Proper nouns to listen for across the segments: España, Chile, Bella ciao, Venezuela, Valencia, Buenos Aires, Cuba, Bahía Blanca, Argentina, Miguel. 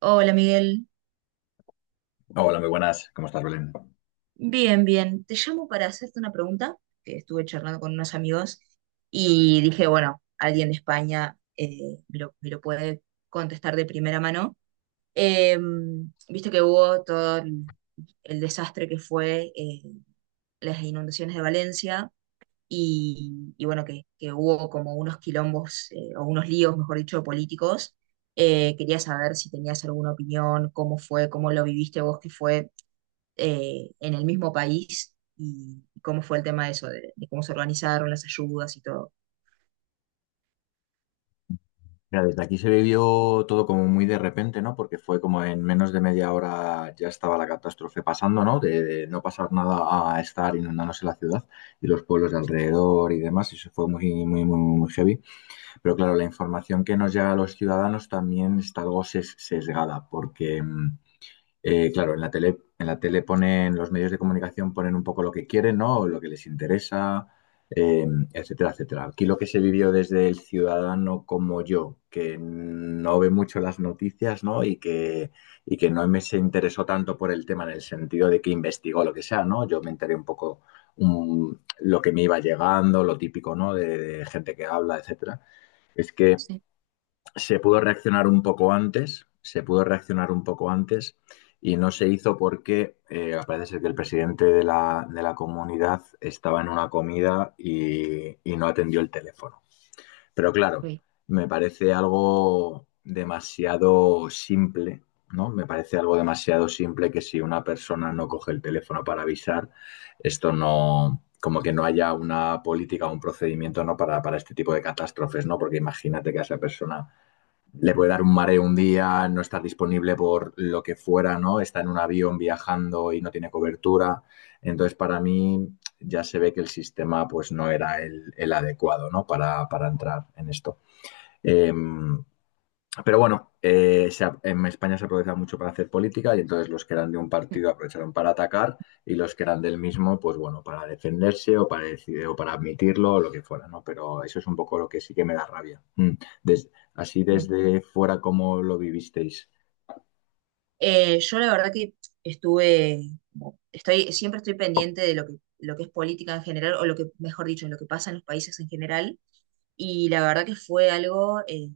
Hola Miguel, Hola, muy buenas. ¿Cómo estás, Belén? bien, bien. Te llamo para hacerte una pregunta que estuve charlando con unos amigos y dije, bueno, alguien de España me lo puede contestar de primera mano. Eh, viste que hubo todo el desastre que fue las inundaciones de Valencia y bueno, que hubo como unos quilombos o unos líos, mejor dicho, políticos. Quería saber si tenías alguna opinión, cómo fue, cómo lo viviste vos, que fue en el mismo país y cómo fue el tema de eso, de cómo se organizaron las ayudas y todo. Mira, desde aquí se vivió todo como muy de repente, ¿no? Porque fue como en menos de media hora ya estaba la catástrofe pasando, ¿no? De no pasar nada a estar inundándose la ciudad y los pueblos de alrededor y demás. Y eso fue muy, muy, muy, muy heavy. Pero claro, la información que nos llega a los ciudadanos también está algo sesgada, porque claro, en la tele ponen, los medios de comunicación ponen un poco lo que quieren, ¿no? O lo que les interesa, eh, etcétera, etcétera. Aquí lo que se vivió desde el ciudadano como yo, que no ve mucho las noticias, ¿no? Y que no me se interesó tanto por el tema en el sentido de que investigó lo que sea, ¿no? Yo me enteré un poco um, lo que me iba llegando, lo típico, ¿no? De gente que habla, etcétera. Es que Sí, se pudo reaccionar un poco antes, se pudo reaccionar un poco antes y no se hizo porque parece ser que el presidente de la comunidad estaba en una comida y, no atendió el teléfono. Pero claro, uy, me parece algo demasiado simple, ¿no? Me parece algo demasiado simple que si una persona no coge el teléfono para avisar, esto no, como que no haya una política o un procedimiento, ¿no? Para este tipo de catástrofes, ¿no? Porque imagínate que a esa persona le puede dar un mareo un día, no estar disponible por lo que fuera, ¿no? Está en un avión viajando y no tiene cobertura. Entonces, para mí ya se ve que el sistema pues no era el adecuado, ¿no? Para entrar en esto. Eh, pero bueno, en España se aprovechaba mucho para hacer política y entonces los que eran de un mm, partido aprovecharon para atacar y los que eran del mismo, pues bueno, para defenderse o o para admitirlo o lo que fuera, ¿no? Pero eso es un poco lo que sí que me da rabia. Mm. Así mm. desde fuera, ¿cómo lo vivisteis? Yo la verdad que estuve, estoy, siempre estoy pendiente de lo que es política en general, o lo que, mejor dicho, lo que pasa en los países en general, y la verdad que fue algo,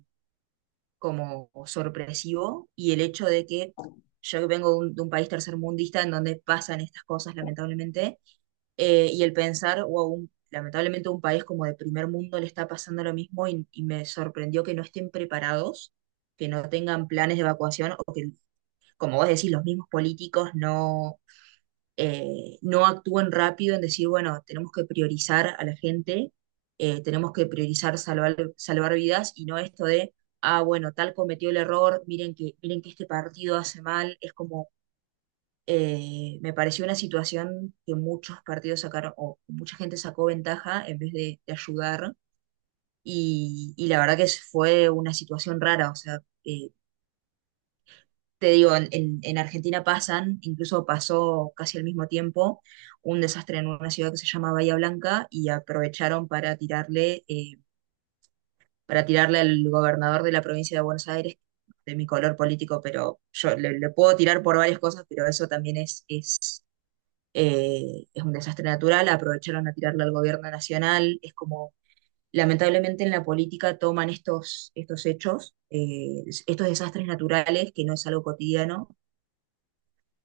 como sorpresivo y el hecho de que yo que vengo de de un país tercermundista en donde pasan estas cosas, lamentablemente, y el pensar, wow, lamentablemente un país como de primer mundo le está pasando lo mismo y me sorprendió que no estén preparados, que no tengan planes de evacuación o que, como vos decís, los mismos políticos no no actúen rápido en decir, bueno, tenemos que priorizar a la gente, tenemos que priorizar salvar, salvar vidas y no esto de, ah, bueno, tal cometió el error, miren que este partido hace mal, es como, me pareció una situación que muchos partidos sacaron, o mucha gente sacó ventaja en vez de ayudar, y la verdad que fue una situación rara, o sea, te digo, en Argentina pasan, incluso pasó casi al mismo tiempo, un desastre en una ciudad que se llama Bahía Blanca y aprovecharon para tirarle al gobernador de la provincia de Buenos Aires, de mi color político, pero yo le puedo tirar por varias cosas, pero eso también es un desastre natural. Aprovecharon a tirarle al gobierno nacional, es como lamentablemente en la política toman estos hechos, estos desastres naturales, que no es algo cotidiano,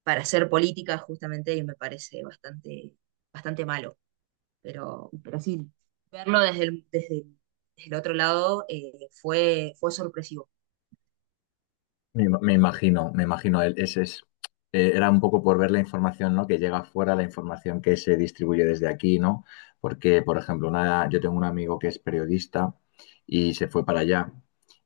para hacer política justamente y me parece bastante, bastante malo. Pero sí, verlo desde desde el otro lado fue, fue sorpresivo. Me imagino. Ese es, era un poco por ver la información, ¿no? Que llega fuera, la información que se distribuye desde aquí, ¿no? Porque, por ejemplo, yo tengo un amigo que es periodista y se fue para allá.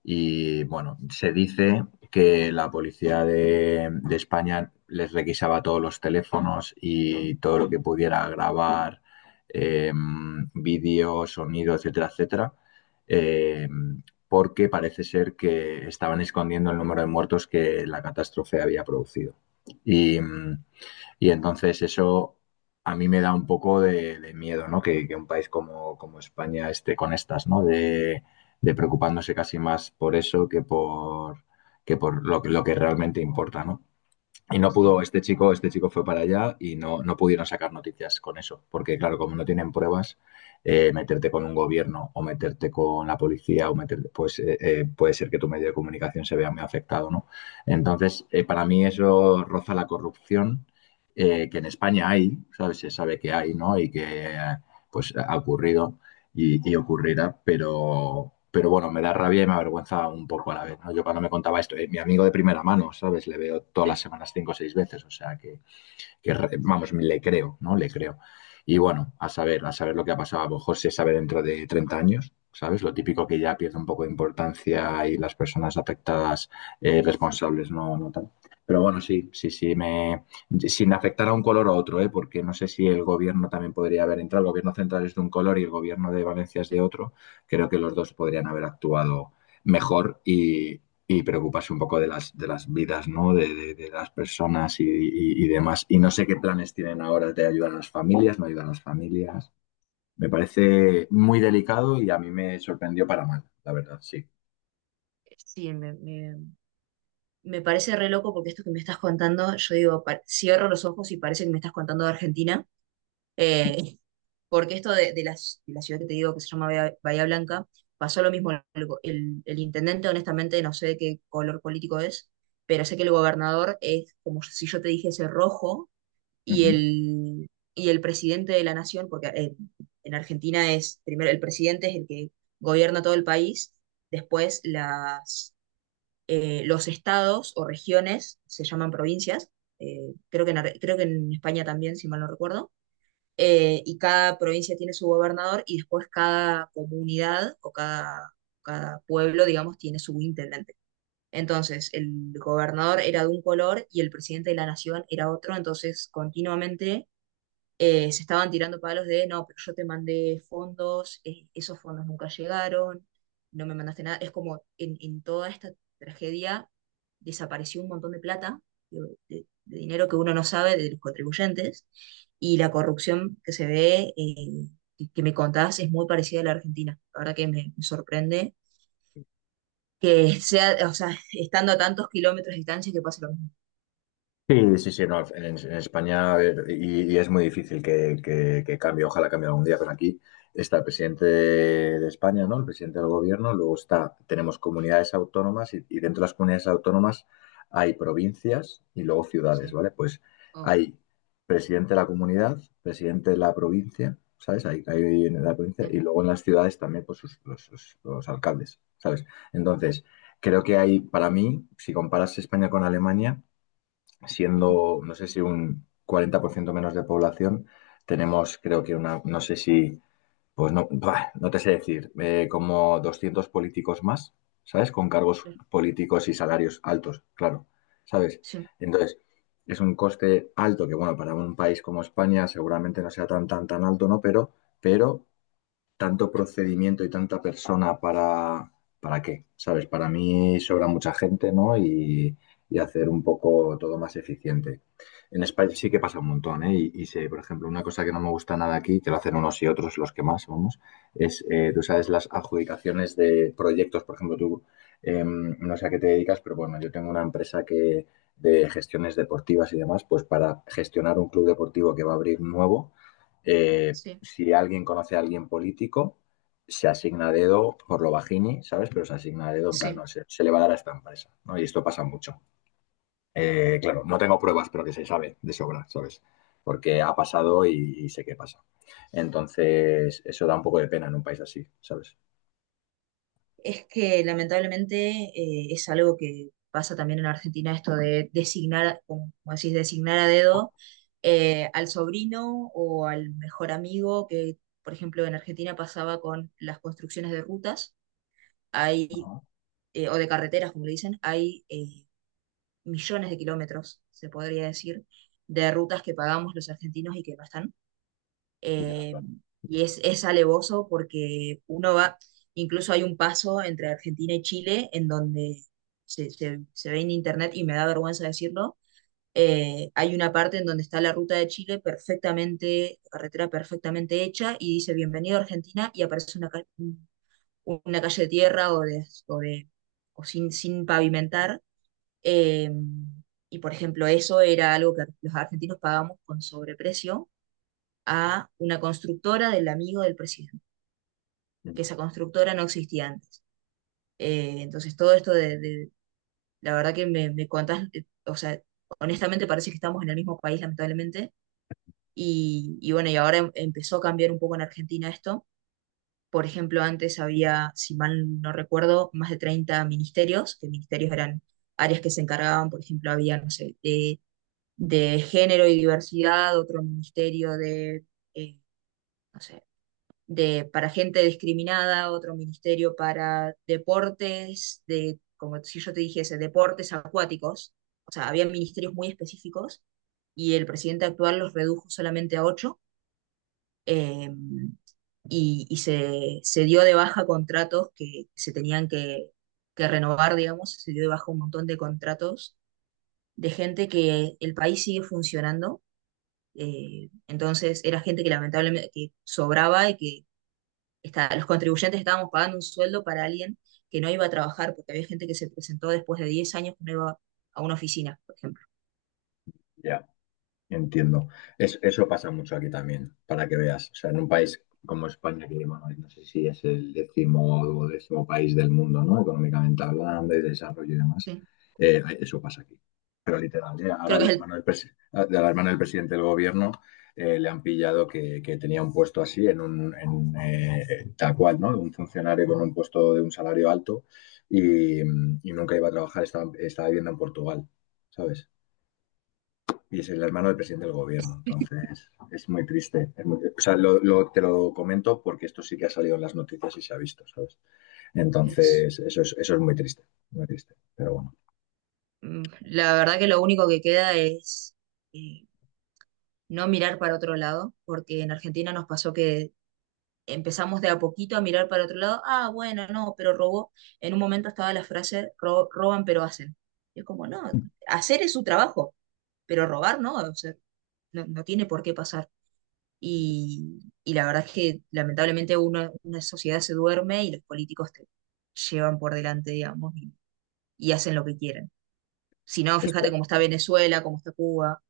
Y bueno, se dice que la policía de España les requisaba todos los teléfonos y todo lo que pudiera grabar, vídeo, sonido, etcétera, etcétera. em, porque parece ser que estaban escondiendo el número de muertos que la catástrofe había producido. Y, y entonces eso a mí me da un poco de, miedo, ¿no? Que un país como, España esté con estas, ¿no? De preocupándose casi más por eso que por, lo que realmente importa, ¿no? Y no Sí, pudo, este chico fue para allá y no pudieron sacar noticias con eso, porque claro, como no tienen pruebas, meterte con un gobierno o meterte con la policía o meterte, pues puede ser que tu medio de comunicación se vea muy afectado, ¿no? Entonces, para mí eso roza la corrupción que en España hay, ¿sabes? Se sabe que hay, ¿no? Y que pues ha ocurrido y, ocurrirá, pero, bueno, me da rabia y me avergüenza un poco a la vez, ¿no? Yo cuando me contaba esto, mi amigo de primera mano, ¿sabes? Le veo todas las sí, semanas 5 o 6 veces, o sea que que vamos, le creo, ¿no? Le creo. Y bueno, a saber lo que ha pasado. A lo mejor se sabe dentro de 30 años, ¿sabes? Lo típico que ya pierde un poco de importancia y las personas afectadas responsables no, no tal. Pero bueno, sí, sí, sí, sin afectar a un color o a otro, ¿eh? Porque no sé si el gobierno también podría haber entrado. El gobierno central es de un color y el gobierno de Valencia es de sí. otro. Creo que los dos podrían haber actuado mejor y, preocuparse un poco de las, vidas, ¿no? De las personas y, demás. Y no sé qué planes tienen ahora de ayudar a las familias, no ayudar a las familias. Me parece muy delicado y a mí me sorprendió para mal, la verdad, sí. Sí, me parece re loco porque esto que me estás contando, yo digo, cierro los ojos y parece que me estás contando de Argentina. Eh, porque esto de, de la ciudad que te digo que se llama Bahía, Bahía Blanca, pasó lo mismo. El intendente, honestamente, no sé de qué color político es, pero sé que el gobernador es como si yo te dijese rojo y Ujú. el, y el presidente de la nación, porque en Argentina es primero el presidente es el que gobierna todo el país, después las, los estados o regiones se llaman provincias. Creo que creo que en España también, si mal no recuerdo y cada provincia tiene su gobernador y después cada comunidad o cada, cada pueblo, digamos, tiene su intendente. Entonces, el gobernador era de un color y el presidente de la nación era otro, entonces continuamente se estaban tirando palos de, no, pero yo te mandé fondos, esos fondos nunca llegaron, no me mandaste nada. Es como en toda esta tragedia desapareció un montón de plata, de, de dinero que uno no sabe de los contribuyentes, y la corrupción que se ve, que me contás, es muy parecida a la Argentina. La verdad que me sorprende que sea, o sea, estando a tantos kilómetros de distancia que pase lo mismo. Sí, sí, sí, no, en España a ver, y es muy difícil que cambie, ojalá cambie algún día, pero aquí está el presidente de España, ¿no? El presidente del gobierno, luego está, tenemos comunidades autónomas y, dentro de las comunidades autónomas hay provincias y luego ciudades, Sí, ¿vale? Pues ok. hay presidente de la comunidad, presidente de la provincia, ¿sabes? Hay en la provincia Mm, y luego en las ciudades también pues los alcaldes, ¿sabes? Entonces, creo que hay, para mí, si comparas España con Alemania, ujú, siendo, no sé si un 40% menos de población, tenemos creo que una, no sé si, pues no, buah, no te sé decir, como 200 políticos más, ¿sabes? Con cargos claro. políticos y salarios altos, claro, ¿sabes? Sí, Entonces, es un coste alto que, bueno, para un país como España seguramente no sea tan, tan, tan alto, ¿no? Pero tanto procedimiento y tanta persona ¿para qué? ¿Sabes? Para mí sobra mucha gente, ¿no? Y hacer un poco todo más eficiente. En España sí que pasa un montón, ¿eh? Y sé, por ejemplo, una cosa que no me gusta nada aquí, que lo hacen unos y otros, los que más, vamos, es, tú sabes, las adjudicaciones de proyectos. Por ejemplo, tú, no sé a qué te dedicas, pero bueno, yo tengo una empresa que de gestiones deportivas y demás, pues para gestionar un club deportivo que va a abrir nuevo, eh, sí, si alguien conoce a alguien político, se asigna dedo por lo bajini, ¿sabes? Pero se asigna dedo en plan, sí. no, se le va a dar a esta empresa, ¿no? Y esto pasa mucho. Claro, no tengo pruebas, pero que se sabe de sobra, ¿sabes? Porque ha pasado y, sé qué pasa. Entonces, eso da un poco de pena en un país así, ¿sabes? Es que lamentablemente es algo que pasa también en Argentina, esto de designar, como como decís, designar a dedo al sobrino o al mejor amigo, que por ejemplo en Argentina pasaba con las construcciones de rutas, hay, Ajá. O de carreteras, como le dicen, hay millones de kilómetros, se podría decir, de rutas que pagamos los argentinos y que no están Y quedas eh, tan- y es alevoso porque uno va, incluso hay un paso entre Argentina y Chile en donde se ve en internet y me da vergüenza decirlo, hay una parte en donde está la ruta de Chile perfectamente, carretera perfectamente hecha y dice bienvenido a Argentina y aparece una, una calle de tierra o de, o sin, sin pavimentar. eh, y por ejemplo, eso era algo que los argentinos pagamos con sobreprecio a una constructora del amigo del presidente, Mm. que esa constructora no existía antes. Entonces todo esto la verdad que me contás, o sea, honestamente parece que estamos en el mismo país, lamentablemente, y bueno, y ahora empezó a cambiar un poco en Argentina esto. Por ejemplo, antes había, si mal no recuerdo, más de 30 ministerios, que ministerios eran áreas que se encargaban, por ejemplo, había, no sé, de género y diversidad, otro ministerio de, eh, no sé, de, para gente discriminada, otro ministerio para deportes, de, como si yo te dijese, deportes acuáticos. O sea, había ministerios muy específicos y el presidente actual los redujo solamente a 8 eh, y, se dio de baja contratos que se tenían que renovar, digamos, se dio de baja un montón de contratos de gente que el país sigue funcionando. Entonces era gente que lamentablemente que sobraba y que los contribuyentes estábamos pagando un sueldo para alguien que no iba a trabajar, porque había gente que se presentó después de 10 años que no iba a una oficina, por ejemplo. Ya. Entiendo. Eso pasa mucho aquí también, para que veas. O sea, en un país como España, que bueno, no sé si es el décimo o décimo país del mundo, ¿no? Económicamente hablando, y de desarrollo y demás, Sí. Eso pasa aquí. Pero literal, ¿eh? Ahora Creo el que es, hermano del, presi- al hermano del presidente del gobierno le han pillado que, tenía un puesto así, en un, tal cual, ¿no? Un funcionario con un puesto de un salario alto y nunca iba a trabajar, estaba viviendo en Portugal, ¿sabes? Y es el hermano del presidente del gobierno. Entonces, es muy triste. O sea, te lo comento porque esto sí que ha salido en las noticias y se ha visto, ¿sabes? el, es, Entonces, eso es muy triste, muy triste. Pero bueno, mm, la verdad que lo único que queda es eh, no mirar para otro lado, porque en Argentina nos pasó que empezamos de a poquito a mirar para otro lado, ah, bueno, no, pero robó. En un momento estaba la frase, roban pero hacen. Y es como, no, hacer es su trabajo, pero robar no, o sea, no tiene por qué pasar. Y la verdad es que lamentablemente uno, una sociedad se duerme y los políticos te llevan por delante, digamos, y hacen lo que quieren. Si no, estoy, fíjate cómo está Venezuela, cómo está Cuba.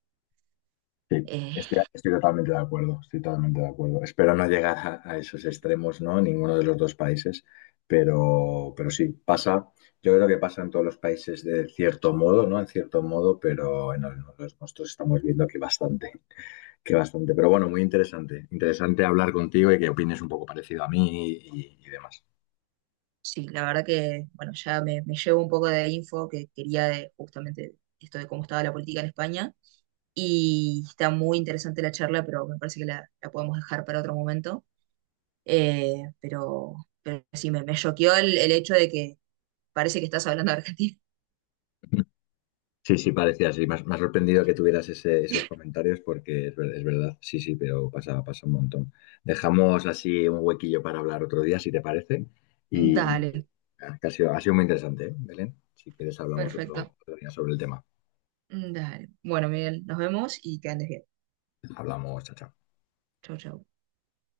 sí, Eh, estoy totalmente de acuerdo, estoy totalmente de acuerdo. Espero no llegar a esos extremos, ¿no? Ninguno de los dos países, pero, sí, pasa. Yo creo que pasa en todos los países de cierto modo, ¿no? En cierto modo, pero en los nuestros estamos viendo que bastante. Que bastante, pero bueno, muy interesante. Interesante hablar contigo y que opines un poco parecido a mí y, demás. sí, la verdad que, bueno, ya me llevo un poco de info que quería de, justamente esto de cómo estaba la política en España. Y está muy interesante la charla, pero me parece que la podemos dejar para otro momento. Eh, pero, pero sí, me choqueó el hecho de que parece que estás hablando de Argentina. Sí, sí, parecía así. Me ha sorprendido que tuvieras esos comentarios porque es verdad, sí, sí, pero pasa, pasa un montón. Dejamos así un huequillo para hablar otro día, si te parece. Y Dale. Que ha sido muy interesante, ¿eh, Belén? Si quieres, hablamos otro, Perfecto. otro día sobre el tema. Mm, Dale. Bueno, Miguel, nos vemos y que andes bien. Hablamos, chao, chao. Chau, chau.